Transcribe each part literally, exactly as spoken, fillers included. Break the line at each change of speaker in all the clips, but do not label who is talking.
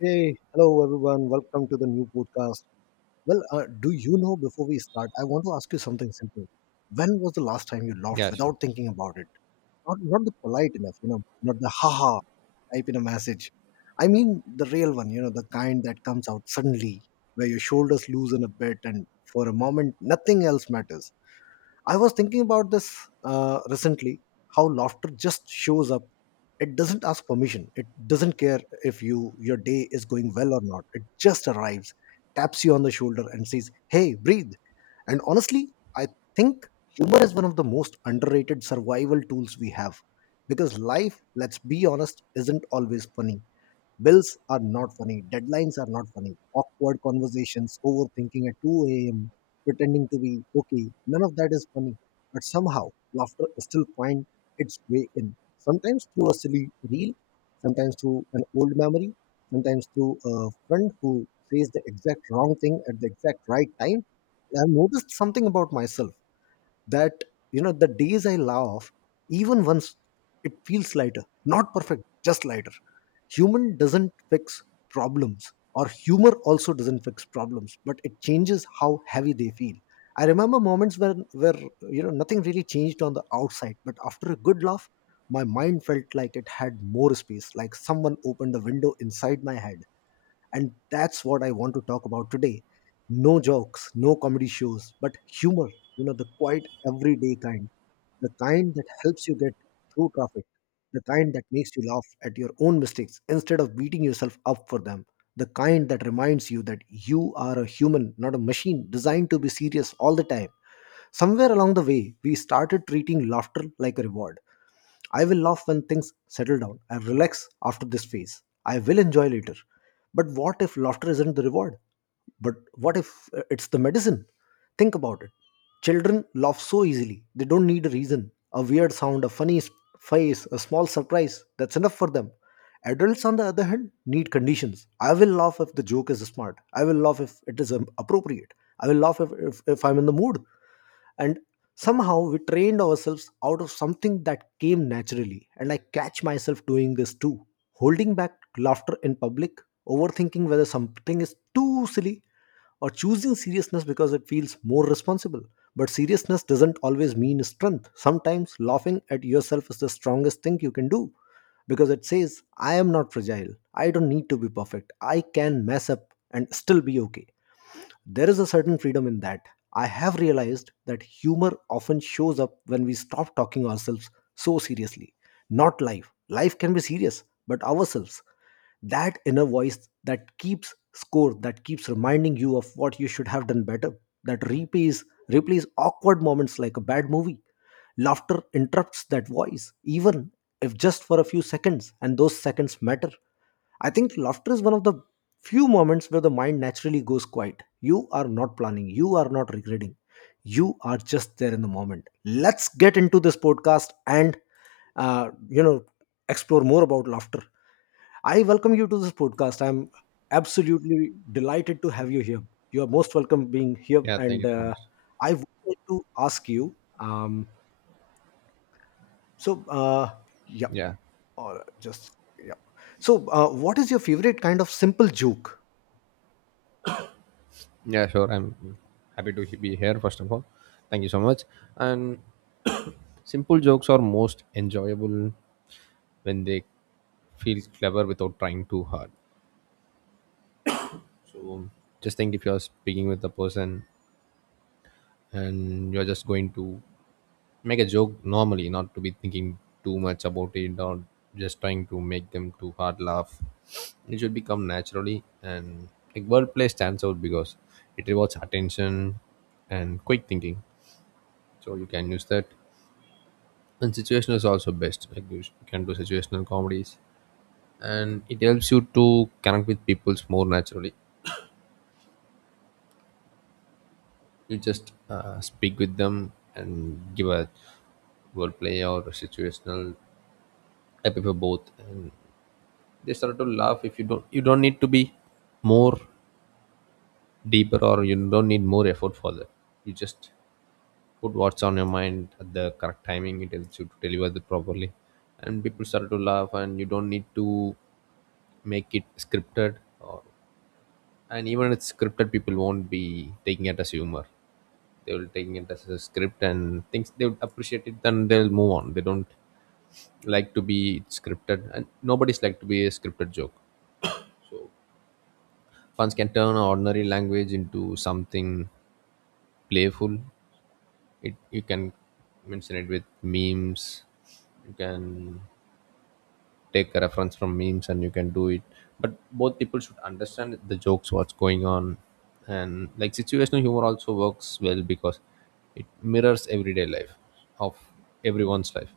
Hey, hello everyone. Welcome to the new podcast. Well, uh, do you know before we start, I want to ask you something simple. When was the last time you laughed
Yeah, sure.
without thinking about it? Not not the polite enough, you know, not the haha type in a message. I mean the real one, you know, the kind that comes out suddenly, where your shoulders loosen a bit and for a moment nothing else matters. I was thinking about this uh, recently how laughter just shows up. It doesn't ask permission. It doesn't care if you your day is going well or not. It just arrives, taps you on the shoulder and says, "Hey, breathe." And honestly, I think humor is one of the most underrated survival tools we have because life, let's be honest, isn't always funny. Bills are not funny. Deadlines are not funny. Awkward conversations, overthinking at two a m, pretending to be okay. None of that is funny. But somehow, laughter still finds its way in. Sometimes through a silly reel, sometimes through an old memory, sometimes through a friend who says the exact wrong thing at the exact right time. I've noticed something about myself that, you know, the days I laugh even once, it feels lighter, not perfect, just lighter. Human doesn't fix problems, or humor also doesn't fix problems, but it changes how heavy they feel. I remember moments where where, you know, nothing really changed on the outside, but after a good laugh my mind felt like it had more space, like someone opened a window inside my head. And that's what I want to talk about today. No jokes, no comedy shows, but humor, you know, the quiet everyday kind, the kind that helps you get through traffic, the kind that makes you laugh at your own mistakes instead of beating yourself up for them, the kind that reminds you that you are a human, not a machine designed to be serious all the time. Somewhere along the way, we started treating laughter like a reward. I will laugh when things settle down and relax after this phase. I will enjoy later. But what if laughter isn't the reward? But what if uh, it's the medicine? Think about it. Children laugh so easily. They don't need a reason. A weird sound, a funny s- face, a small surprise. That's enough for them. Adults, on the other hand, need conditions. I will laugh if the joke is smart. I will laugh if it is um, appropriate. I will laugh if, if, if I'm in the mood, and somehow we trained ourselves out of something that came naturally. And I catch myself doing this too, holding back laughter in public, overthinking whether something is too silly, or choosing seriousness because it feels more responsible. But seriousness doesn't always mean strength. Sometimes laughing at yourself is the strongest thing you can do, because it says I am not fragile, I don't need to be perfect, I can mess up and still be okay. There is a certain freedom in that. I have realized that humor often shows up when we stop talking ourselves so seriously. Not life. Life can be serious, but ourselves. That inner voice that keeps score, that keeps reminding you of what you should have done better, that replays, replays awkward moments like a bad movie. Laughter interrupts that voice, even if just for a few seconds, and those seconds matter. I think laughter is one of the few moments where the mind naturally goes quiet. You are not planning, you are not regretting, you are just there in the moment. Let's get into this podcast and uh, you know explore more about laughter. I welcome you to this podcast. I'm absolutely delighted to have you here. You are most welcome being here,
Yeah, thank you
and
so
uh,
much.
I would like to ask you. Um, so, uh, yeah,
Yeah,
or just yeah. So, uh, what is your favorite kind of simple joke?
yeah, sure. I'm happy to he- be here, first of all. Thank you so much. And simple jokes are most enjoyable when they feel clever without trying too hard. So just think if you're speaking with a person and you're just going to make a joke normally, not to be thinking too much about it or just trying to make them too hard laugh. It should become naturally, and like wordplay stands out because it rewards attention and quick thinking. So you can use that. And situational is also best. Like you sh- you can do situational comedies, and it helps you to connect with people more naturally. You just uh, speak with them and give a wordplay or a situational type of both, and they start to laugh. If you don't you don't need to be more deeper, or you don't need more effort for that, you just put what's on your mind at the correct timing. It helps you to deliver it properly, and people start to laugh, and you don't need to make it scripted. Or and even if it's scripted, people won't be taking it as humor, they will taking it as a script, and things they would appreciate it, then they'll move on. They don't like to be scripted, and nobody's like to be a scripted joke. Fans can turn ordinary language into something playful. It, you can mention it with memes. You can take a reference from memes and you can do it. But both people should understand the jokes, what's going on, and like situational humor also works well because it mirrors everyday life of everyone's life.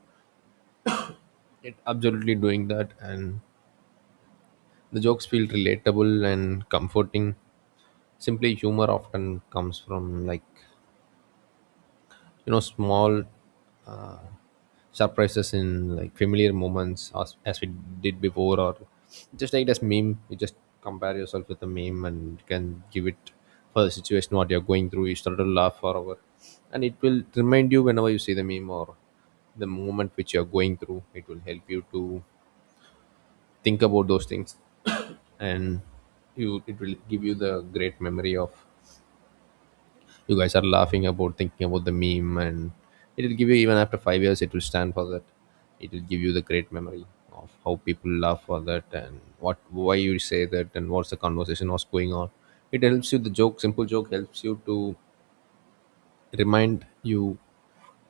It absolutely doing that, and the jokes feel relatable and comforting. Simply humor often comes from like, you know, small uh, surprises in like familiar moments, as, as we did before. Or just like this meme, you just compare yourself with the meme and you can give it for the situation what you're going through. You start to laugh for hour, and it will remind you whenever you see the meme or the moment which you're going through. It will help you to think about those things and you, it will give you the great memory of you guys are laughing about thinking about the meme, and it'll give you even after five years, it will stand for that. It will give you the great memory of how people laugh for that and what, why you say that, and what's the conversation, what's going on. It helps you the joke, simple joke helps you to remind you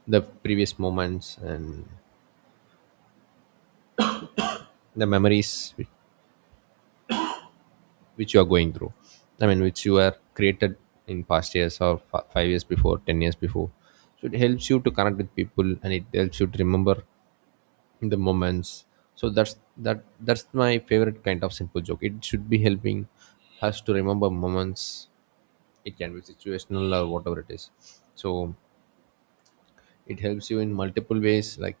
the previous moments and the memories whi- which you are going through. I mean, which you are created in past years, or f- five years before, ten years before. So it helps you to connect with people, and it helps you to remember in the moments. So that's that that's my favorite kind of simple joke. It should be helping us to remember moments. It can be situational or whatever it is. So it helps you in multiple ways, like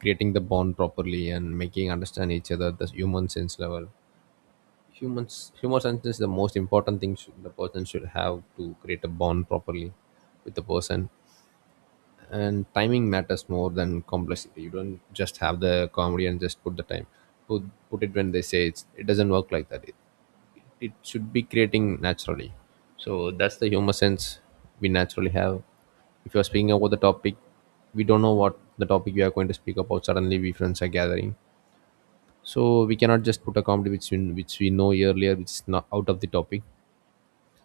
creating the bond properly and making understand each other at the human sense level. Humans humor sense is the most important thing, should, the person should have to create a bond properly with the person. And timing matters more than complexity. You don't just have the comedy and just put the time, put, put it when they say it's, it doesn't work like that. it, it should be creating naturally. So that's the humor sense we naturally have. If you're speaking about the topic, we don't know what the topic we are going to speak about, suddenly we friends are gathering, so we cannot just put a comedy which we, which we know earlier, which is not out of the topic.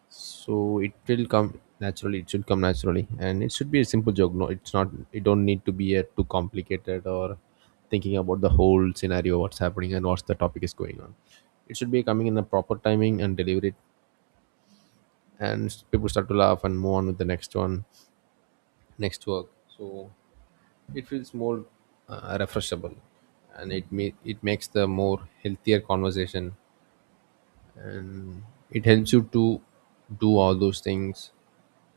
So it will come naturally, it should come naturally, and it should be a simple joke. No, it's not, it don't need to be a too complicated, or thinking about the whole scenario what's happening and what's the topic is going on. It should be coming in a proper timing and deliver it, and s- people start to laugh and move on with the next one, next work. So it feels more uh, refreshable, and it may, it makes the more healthier conversation. It helps you to do all those things,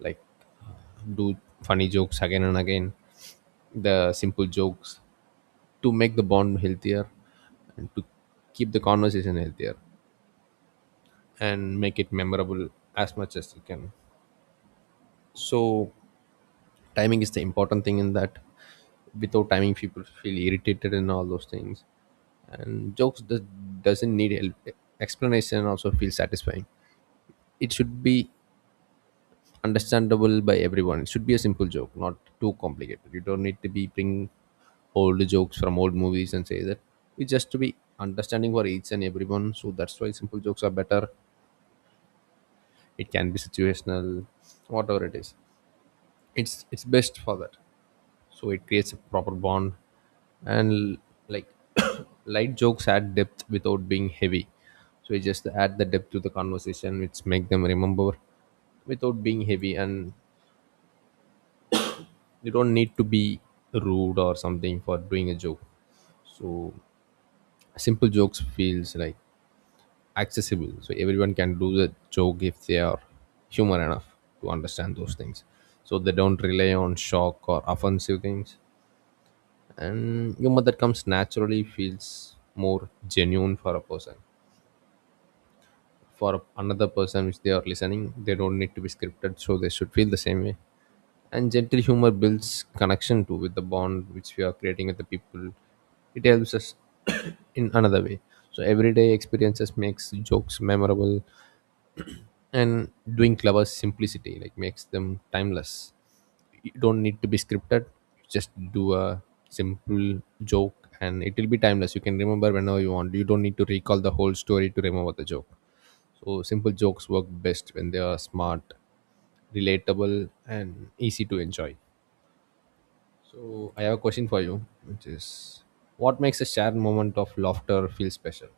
like do funny jokes again and again, the simple jokes, to make the bond healthier and to keep the conversation healthier and make it memorable as much as you can. So, timing is the important thing in that. Without timing, people feel irritated and all those things. And jokes does, doesn't need help. Explanation, also feel satisfying. It should be understandable by everyone. It should be a simple joke, not too complicated. You don't need to be bring old jokes from old movies and say that. It's just to be understanding for each and everyone. So that's why simple jokes are better. It can be situational, whatever it is. It's it's best for that. So it creates a proper bond, and like light jokes add depth without being heavy. So it just add the depth to the conversation, which make them remember without being heavy. And you don't need to be rude or something for doing a joke. So simple jokes feels like accessible, so everyone can do the joke if they are human enough to understand those things. So they don't rely on shock or offensive things, and humor that comes naturally feels more genuine for a person, for another person which they are listening. They don't need to be scripted, so they should feel the same way. And gentle humor builds connection too, with the bond which we are creating with the people. It helps us in another way. So everyday experiences makes jokes memorable, and doing clever simplicity like makes them timeless. You don't need to be scripted, you just do a simple joke and it will be timeless. You can remember whenever you want, you don't need to recall the whole story to remember the joke. So simple jokes work best when they are smart, relatable, and easy to enjoy. So I have a question for you, which is, what makes a shared moment of laughter feel special?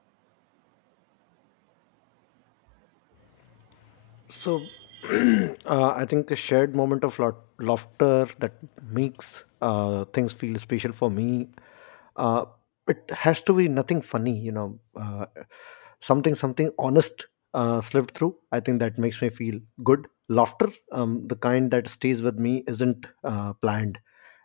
So, uh, I think a shared moment of laugh- laughter that makes uh, things feel special for me. Uh, it has to be nothing funny, you know, uh, something something honest uh, slipped through. I think that makes me feel good. Laughter, um, the kind that stays with me, isn't uh, planned.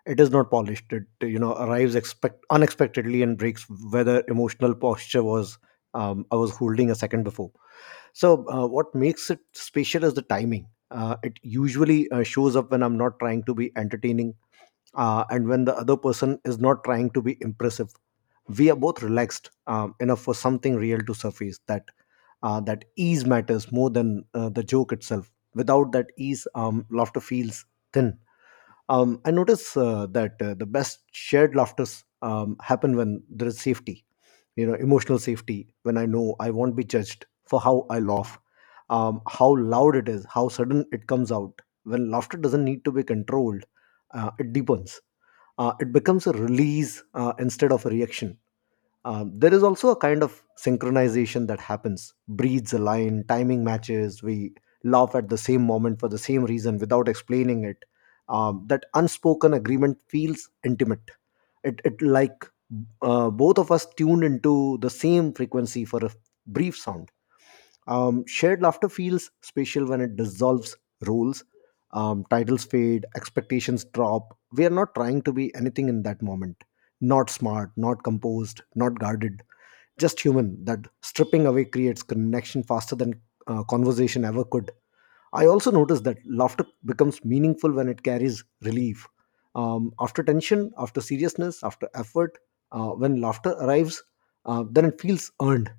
It is not polished. It, you know, arrives expect unexpectedly and breaks whether emotional posture was, um, I was holding a second before. So, uh, what makes it special is the timing. Uh, it usually uh, shows up when I'm not trying to be entertaining, uh, and when the other person is not trying to be impressive. We are both relaxed, um, enough for something real to surface. That uh, that ease matters more than uh, the joke itself. Without that ease, um, laughter feels thin. Um, I notice uh, that uh, the best shared laughters um, happen when there is safety, you know, emotional safety, when I know I won't be judged for how I laugh, um, how loud it is, how sudden it comes out. When laughter doesn't need to be controlled, uh, it deepens. Uh, it becomes a release uh, instead of a reaction. Um, there is also a kind of synchronization that happens. Breeds align, timing matches. We laugh at the same moment for the same reason without explaining it. Um, that unspoken agreement feels intimate. It it like, uh, both of us tuned into the same frequency for a brief sound. Um, shared laughter feels special when it dissolves roles. Um, titles fade, expectations drop. We are not trying to be anything in that moment. Not smart, not composed, not guarded, just human. That stripping away creates connection faster than uh, conversation ever could. I also noticed that laughter becomes meaningful when it carries relief, um, after tension, after seriousness, after effort. Uh, when laughter arrives, uh, then it feels earned.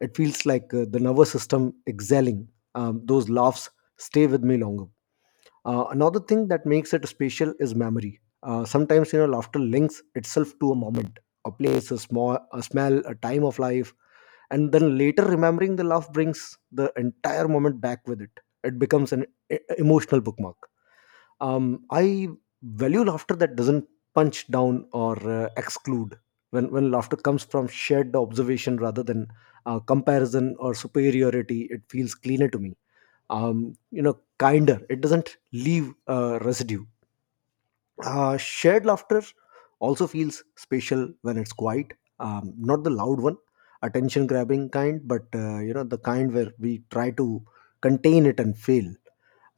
It feels like, uh, the nervous system exhaling. Um, those laughs stay with me longer. Uh, another thing that makes it special is memory. Uh, sometimes, you know, laughter links itself to a moment, a place, a small, a smell, a time of life, and then later remembering the laugh brings the entire moment back with it. It becomes an e- emotional bookmark. Um, I value laughter that doesn't punch down or uh, exclude. When when laughter comes from shared observation rather than uh, comparison or superiority, it feels cleaner to me, um, you know, kinder. It doesn't leave uh, residue. Uh, shared laughter also feels special when it's quiet, um, not the loud one, attention grabbing kind, but uh, you know, the kind where we try to contain it and fail.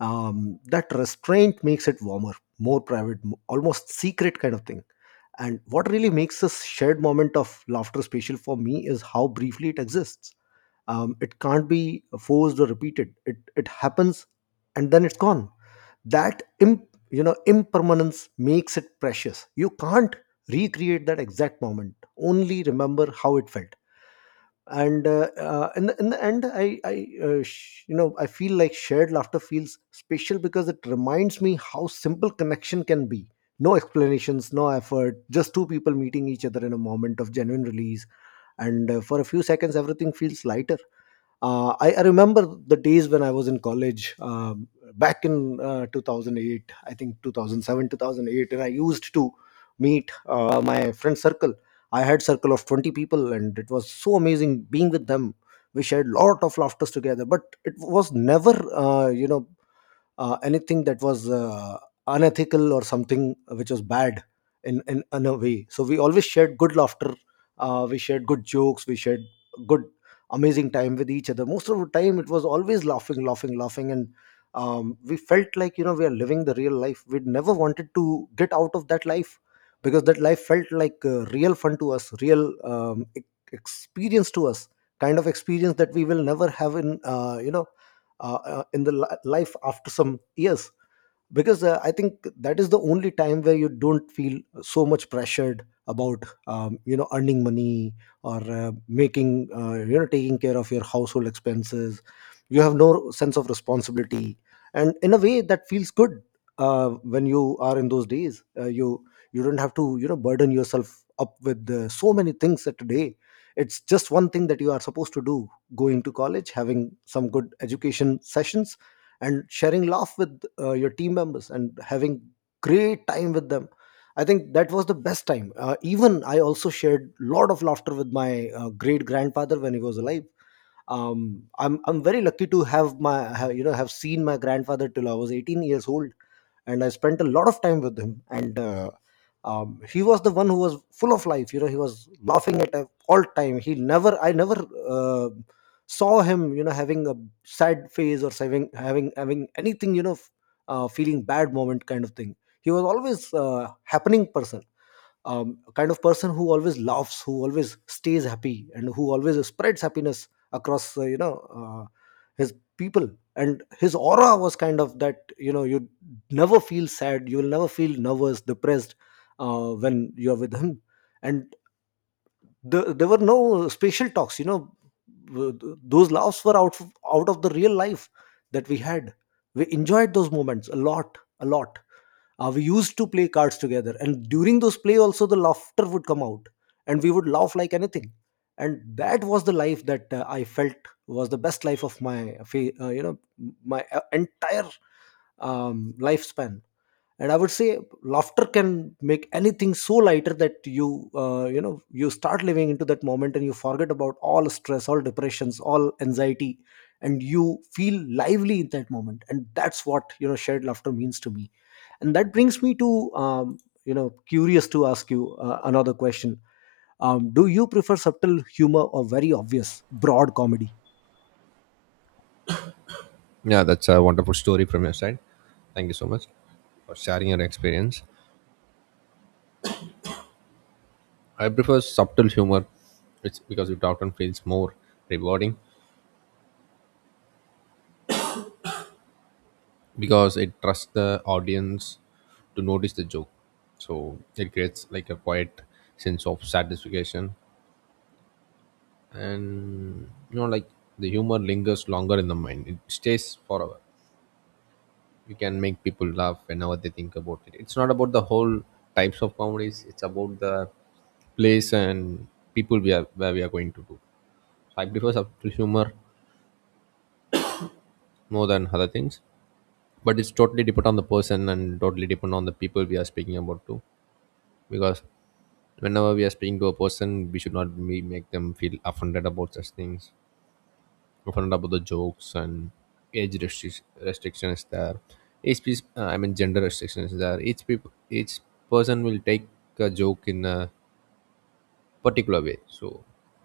um, That restraint makes it warmer, more private, m- almost secret kind of thing. And what really makes this shared moment of laughter special for me is how briefly it exists. Um, it can't be forced or repeated. It it happens, and then it's gone. That imp, you know impermanence makes it precious. You can't recreate that exact moment. Only remember how it felt. And uh, uh, in, the, in the end, i, I, uh, sh- you know i feel like shared laughter feels special because it reminds me how simple connection can be. No explanations, no effort, just two people meeting each other in a moment of genuine release. And uh, for a few seconds everything feels lighter. Uh, I, I remember the days when I was in college, um, back in uh, two thousand eight, I think two thousand seven, two thousand eight, and I used to meet uh, my friend circle. I had circle of twenty people, and it was so amazing being with them. We shared lot of laughters together, but it was never, uh, you know, uh, anything that was uh, unethical or something which was bad in, in in a way. So we always shared good laughter. Uh, we shared good jokes. We shared good amazing time with each other. Most of the time it was always laughing, laughing, laughing, and, um, we felt like, you know, we are living the real life. We never wanted to get out of that life because that life felt like, uh, real fun to us, real um, e- experience to us, kind of experience that we will never have in uh, you know uh, uh, in the li- life after some years. Because, uh, i think that is the only time where you don't feel so much pressured about, um, you know, earning money or, uh, making uh, you know, taking care of your household expenses. You have no sense of responsibility, and in a way that feels good. Uh, when you are in those days, uh, you you don't have to, you know, burden yourself up with uh, so many things that today. It's just one thing that you are supposed to do, going to college, having some good education sessions, and sharing laugh with uh, your team members and having great time with them. I think that was the best time. Uh, even I also shared lot of laughter with my uh, great grandfather when he was alive. Um, I'm, I'm very lucky to have my have, you know have seen my grandfather till I was eighteen years old, and I spent a lot of time with him and uh, um, he was the one who was full of life. You know, he was laughing at all time. He never, I never uh, saw him you know having a sad face or having having having anything, you know, f- uh, feeling bad moment kind of thing. He was always a happening person, um, kind of person who always laughs, who always stays happy, and who always spreads happiness across uh, you know uh, his people. And his aura was kind of that, you know, you never feel sad, you will never feel nervous, depressed, uh, when you are with him. And the, there were no spatial talks, you know. W- th- those laughs were out of, out of the real life that we had. We enjoyed those moments a lot a lot. Uh, we used to play cards together, and during those play also the laughter would come out, and we would laugh like anything. And that was the life that uh, I felt was the best life of my fa- uh, you know my uh, entire um, lifespan. And I would say laughter can make anything so lighter that you uh, you know you start living into that moment, and you forget about all stress, all depressions, all anxiety, and you feel lively in that moment. And that's what, you know, shared laughter means to me. And that brings me to um, you know curious to ask you uh, another question. Um, do you prefer subtle humor or very obvious broad comedy?
Yeah, that's a wonderful story from your side. Thank you so much for sharing your experience. I prefer subtle humor. It's because it often feels more rewarding, because it trusts the audience to notice the joke. So it creates like a quiet sense of satisfaction, and you know, like the humor lingers longer in the mind, it stays forever. You can make people laugh whenever they think about it. It's not about the whole types of comedies, it's about the place and people we are, where we are going to do. So I prefer subtle humor more than other things, but it's totally depend on the person and totally depend on the people we are speaking about too. Because whenever we are speaking to a person, we should not be, make them feel offended about such things, offended about the jokes. And age restric- restriction is there, each piece, uh, I mean gender restriction is there, each people, each person will take a joke in a particular way. So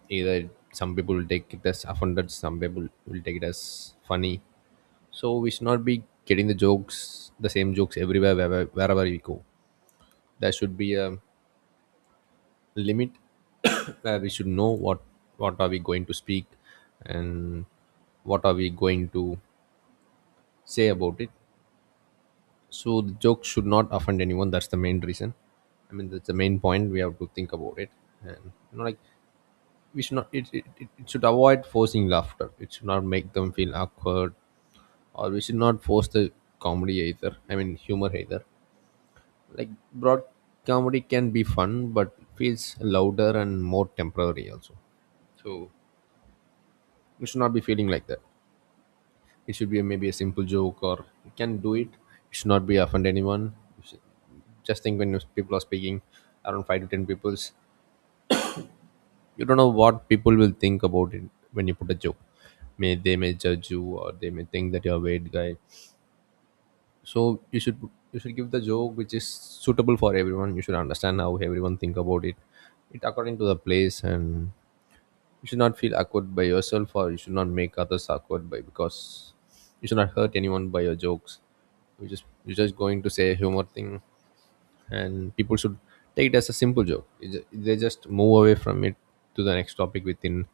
either some people will take it as offended, some people will take it as funny. So we should not be getting the jokes, the same jokes everywhere, wherever, wherever we go. There should be a limit where we should know what what are we going to speak and what are we going to say about it. So the joke should not offend anyone. That's the main reason. I mean, that's the main point. We have to think about it, and you know, like we should not. It it, it it should avoid forcing laughter. It should not make them feel awkward, or we should not force the comedy either. I mean, humor either. Like broad comedy can be fun, but feels louder and more temporary also. So you should not be feeling like that. It should be a, maybe a simple joke, or you can do it. You should not be offend anyone. You should- just think when you- people are speaking around five to ten peoples. You don't know what people will think about it when you put a joke. May they may judge you, or they may think that you're a weird guy. So you should you should give the joke which is suitable for everyone. You should understand how everyone think about it, it according to the place. And you should not feel awkward by yourself, or you should not make others awkward by, because you should not hurt anyone by your jokes. you just you're just going to say a humor thing, and people should take it as a simple joke. It ju- they just move away from it to the next topic within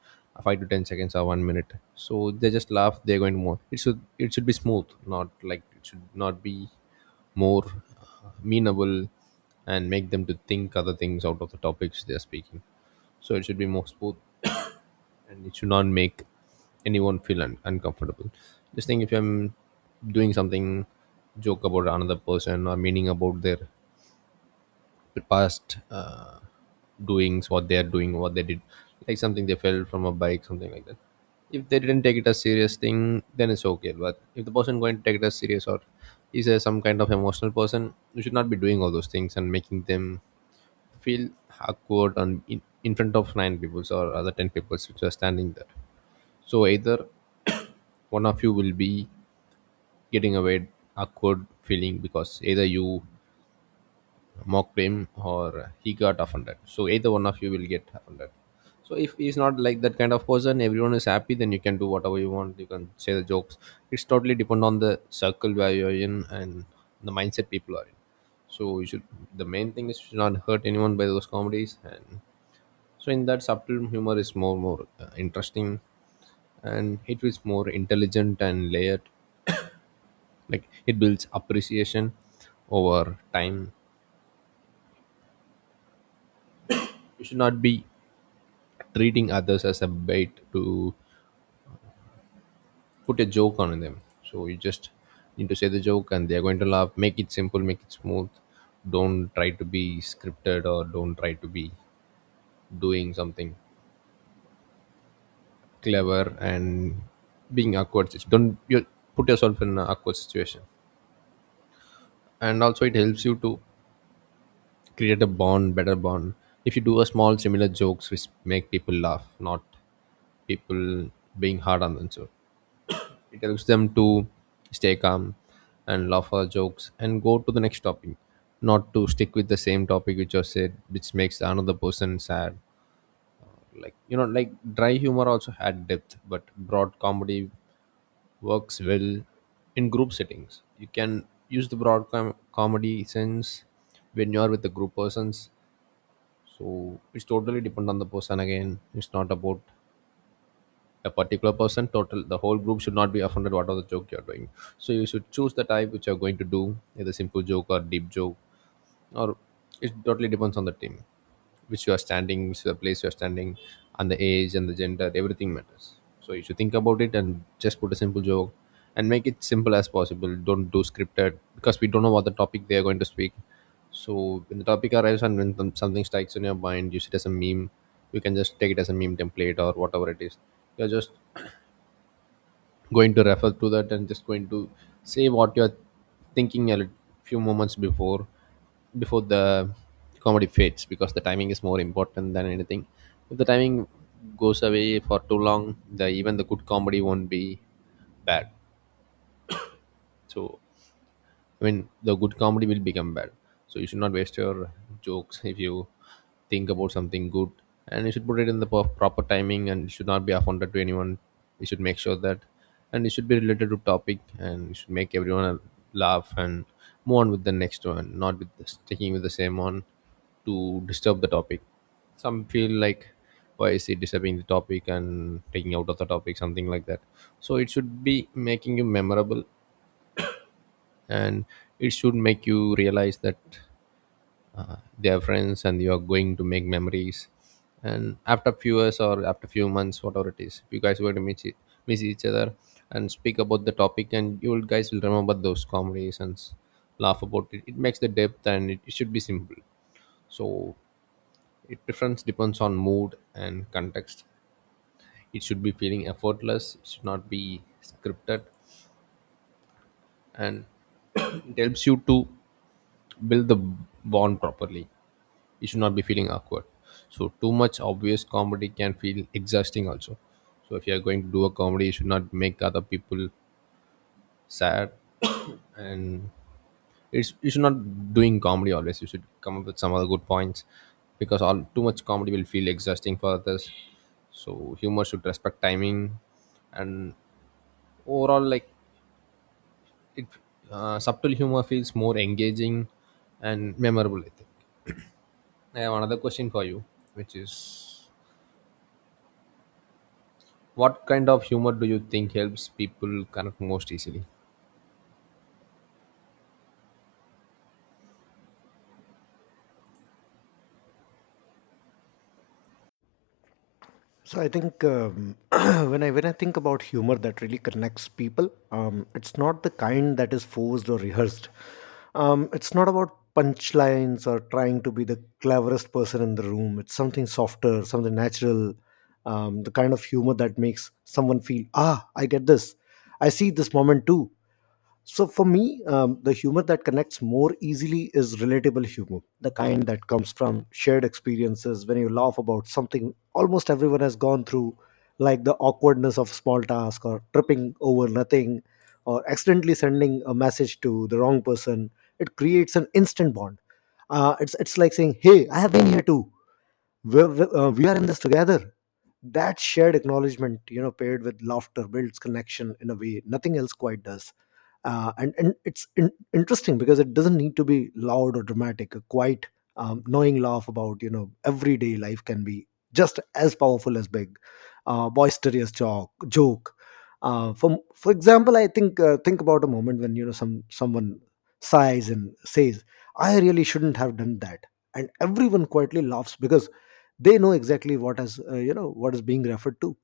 five to ten seconds or one minute. So they just laugh, they're going to move, it should, it should be smooth. Not like, it should not be more uh, meanable and make them to think other things out of the topics they are speaking. So it should be more smooth, and it should not make anyone feel un- uncomfortable. Just think, if I'm doing something, joke about another person, or meaning about their past uh, doings, what they are doing, what they did, like something they fell from a bike, something like that. If they didn't take it as serious thing, then it's okay. But if the person going to take it as serious, or is a, some kind of emotional person, you should not be doing all those things and making them feel awkward on in, in front of nine people or other ten people which are standing there. So either one of you will be getting a weird awkward feeling, because either you mocked him or he got offended. So either one of you will get offended. So if he's not like that kind of person, everyone is happy, then you can do whatever you want. You can say the jokes. It's totally depend on the circle where you're in and the mindset people are in. So you should, the main thing is you should not hurt anyone by those comedies. And so in that, subtle humor is more more uh, interesting, and it is more intelligent and layered, like it builds appreciation over time. You should not be treating others as a bait to put a joke on them. So you just need to say the joke and they're going to laugh. Make it simple, make it smooth. Don't try to be scripted, or don't try to be doing something clever and being awkward. Don't you put yourself in an awkward situation. And also, it helps you to create a bond, better bond. If you do a small similar jokes which make people laugh, not people being hard on themselves, it helps them to stay calm and laugh our jokes and go to the next topic, not to stick with the same topic which was said, which makes another person sad. Like, you know, like dry humor also had depth, but broad comedy works well in group settings. You can use the broad com- comedy sense when you are with the group persons. So it's totally depend on the person. Again, it's not about a particular person, total the whole group should not be offended what are the joke you're doing. So you should choose the type which you're going to do, either simple joke or deep joke. Or it totally depends on the team which you are standing, which is the place you are standing, and the age and the gender, everything matters. So you should think about it and just put a simple joke and make it simple as possible. Don't do scripted, because we don't know what the topic they are going to speak. So when the topic arrives and when some- something strikes in your mind, use it as a meme. You can just take it as a meme template or whatever it is. You're just going to refer to that and just going to say what you're thinking a lit- few moments before before the comedy fades, because the timing is more important than anything. If the timing goes away for too long, the even the good comedy won't be bad. So, I mean, the good comedy will become bad. So you should not waste your jokes. If you think about something good, and you should put it in the pro- proper timing, and it should not be offended to anyone. You should make sure that, and it should be related to topic, and you should make everyone laugh and move on with the next one, not with the, sticking with the same one, to disturb the topic. Some feel like why is he disturbing the topic and taking out of the topic, something like that. So it should be making you memorable, and it should make you realize that they are friends and you are going to make memories. And after few years, or after few months, whatever it is, you guys were to meet it, miss each other and speak about the topic, and you will guys will remember those comedies and s- laugh about it. It makes the depth, and it, it should be simple. So it difference depends on mood and context. It should be feeling effortless, it should not be scripted. And it helps you to build the bond properly. You should not be feeling awkward. So too much obvious comedy can feel exhausting also. So if you are going to do a comedy, you should not make other people sad, and it's, you should not doing comedy always. You should come up with some other good points, because all too much comedy will feel exhausting for others. So humor should respect timing, and overall, like, it uh, subtle humor feels more engaging and memorable, I think. I have another question for you, which is, what kind of humor do you think helps people connect most easily?
So I think, um, when I when I think about humor that really connects people, um, it's not the kind that is forced or rehearsed. Um, it's not about punchlines or trying to be the cleverest person in the room. It's something softer, something natural, um, the kind of humor that makes someone feel, ah, I get this, I see this moment too. So for me, um, the humor that connects more easily is relatable humor, the kind that comes from shared experiences when you laugh about something almost everyone has gone through, like the awkwardness of small task, or tripping over nothing, or accidentally sending a message to the wrong person. It creates an instant bond. Uh, it's, it's like saying, hey, I have been here too. We're, we're- uh, we are in this together. That shared acknowledgement, you know, paired with laughter builds connection in a way nothing else quite does. Uh, and and it's in- interesting because it doesn't need to be loud or dramatic. A quiet, um, knowing laugh about, you know, everyday life can be just as powerful as big, uh, boisterous joke. Joke. Uh, for for example, I think, uh, think about a moment when, you know, some someone sighs and says, "I really shouldn't have done that," and everyone quietly laughs because they know exactly what is, uh, you know what is being referred to.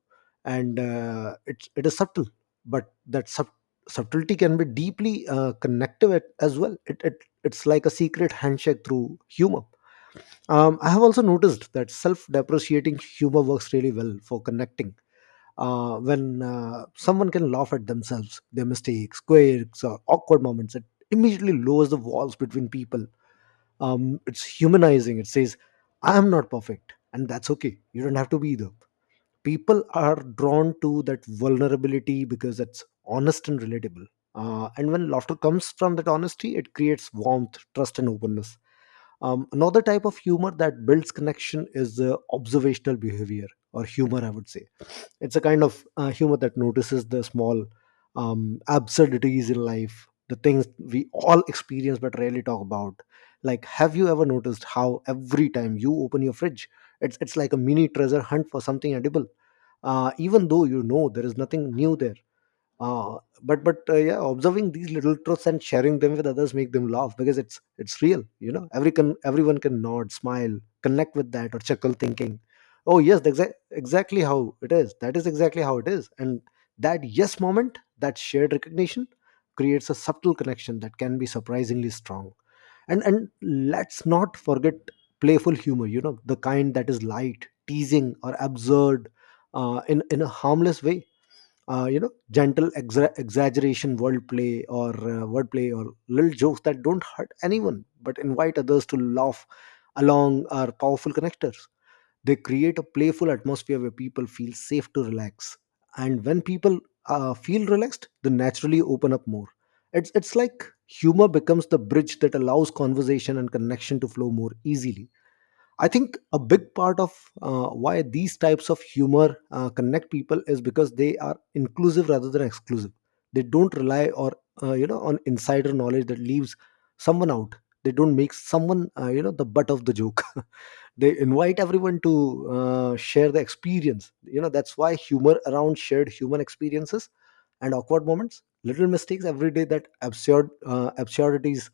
And uh, it's it is subtle, but that sub- subtlety can be deeply uh, connective at, as well. it, it, It's like a secret handshake through humor. um, I have also noticed that self depreciating humor works really well for connecting. Uh, when uh, someone can laugh at themselves, their mistakes, quirks, or awkward moments, it immediately lowers the walls between people. Um, it's humanizing. It says, I am not perfect, and that's okay. You don't have to be either. People are drawn to that vulnerability because it's honest and relatable. Uh, and when laughter comes from that honesty, it creates warmth, trust, and openness. Um, another type of humor that builds connection is uh, observational behavior or humor, I would say. It's a kind of uh, humor that notices the small um, absurdities in life, the things we all experience but rarely talk about. Like, have you ever noticed how every time you open your fridge, it's it's like a mini treasure hunt for something edible, uh, even though you know there is nothing new there. Uh, but but uh, Yeah, observing these little truths and sharing them with others make them laugh because it's it's real, you know. Every can everyone can nod, smile, connect with that, or chuckle thinking, oh yes, that's exa- exactly how it is, that is exactly how it is. And that yes moment, that shared recognition creates a subtle connection that can be surprisingly strong. And and let's not forget playful humor, you know, the kind that is light teasing or absurd uh, in in a harmless way. Uh, you know, gentle exa- exaggeration, wordplay or uh, wordplay, or little jokes that don't hurt anyone but invite others to laugh along are powerful connectors. They create a playful atmosphere where people feel safe to relax, and when people uh, feel relaxed, they naturally open up more. It's it's like humor becomes the bridge that allows conversation and connection to flow more easily. I think a big part of uh, why these types of humor uh, connect people is because they are inclusive rather than exclusive. They don't rely or uh, you know on insider knowledge that leaves someone out. They don't make someone, uh, you know the butt of the joke. They invite everyone to uh, share the experience. You know, that's why humor around shared human experiences and awkward moments, little mistakes every day, that absurd uh, absurdities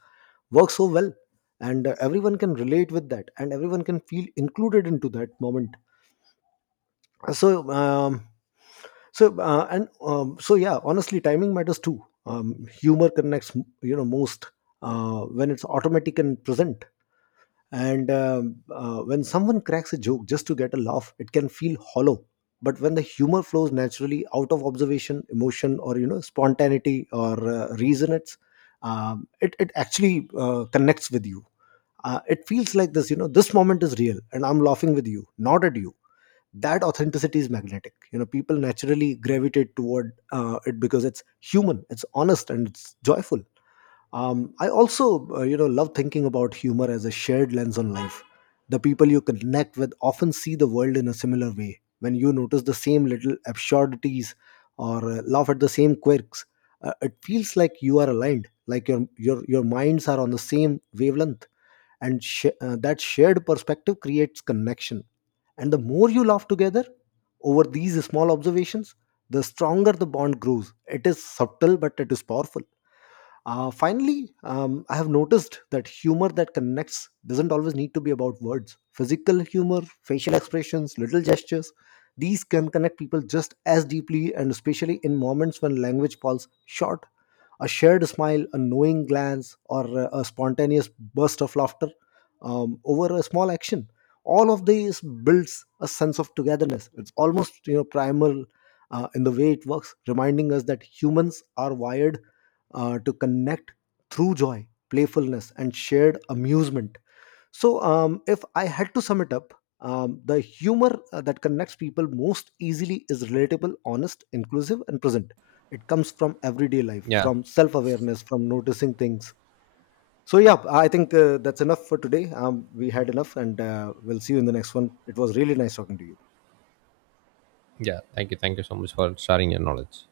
work so well, and uh, everyone can relate with that, and everyone can feel included into that moment. So, um, so uh, and um, so, yeah. Honestly, timing matters too. Um, humor connects, you know, most uh, when it's automatic and present. And um, uh, When someone cracks a joke just to get a laugh, it can feel hollow, but when the humor flows naturally out of observation, emotion, or, you know, spontaneity or uh, reason, it's um, it, it actually uh, connects with you. Uh, it feels like this, you know, this moment is real, and I'm laughing with you, not at you. That authenticity is magnetic. You know, people naturally gravitate toward uh, it because it's human, it's honest, and it's joyful. um, I also, uh, you know, love thinking about humor as a shared lens on life. The people you connect with often see the world in a similar way. When you notice the same little absurdities, or uh, laugh at the same quirks, uh, it feels like you are aligned, like your your your minds are on the same wavelength, and sh- uh, that shared perspective creates connection. And the more you laugh together over these small observations, the stronger the bond grows. It is subtle, but it is powerful. Uh, finally, um, I have noticed that humor that connects doesn't always need to be about words. Physical humor, facial expressions, little gestures, these can connect people just as deeply, and especially in moments when language falls short. A shared smile, a knowing glance, or a a spontaneous burst of laughter um, over a small action. All of these builds a sense of togetherness. It's almost, you know, primal uh, in the way it works, reminding us that humans are wired uh, to connect through joy, playfulness, and shared amusement. So, um, if I had to sum it up, um, the humor uh, that connects people most easily is relatable, honest, inclusive, and present. It comes from everyday life,
Yeah.
from self awareness, from noticing things. So, yeah, I think uh, that's enough for today. Um, we had enough, and uh, we'll see you in the next one. It was really nice talking to you.
Yeah, thank you. Thank you so much for sharing your knowledge.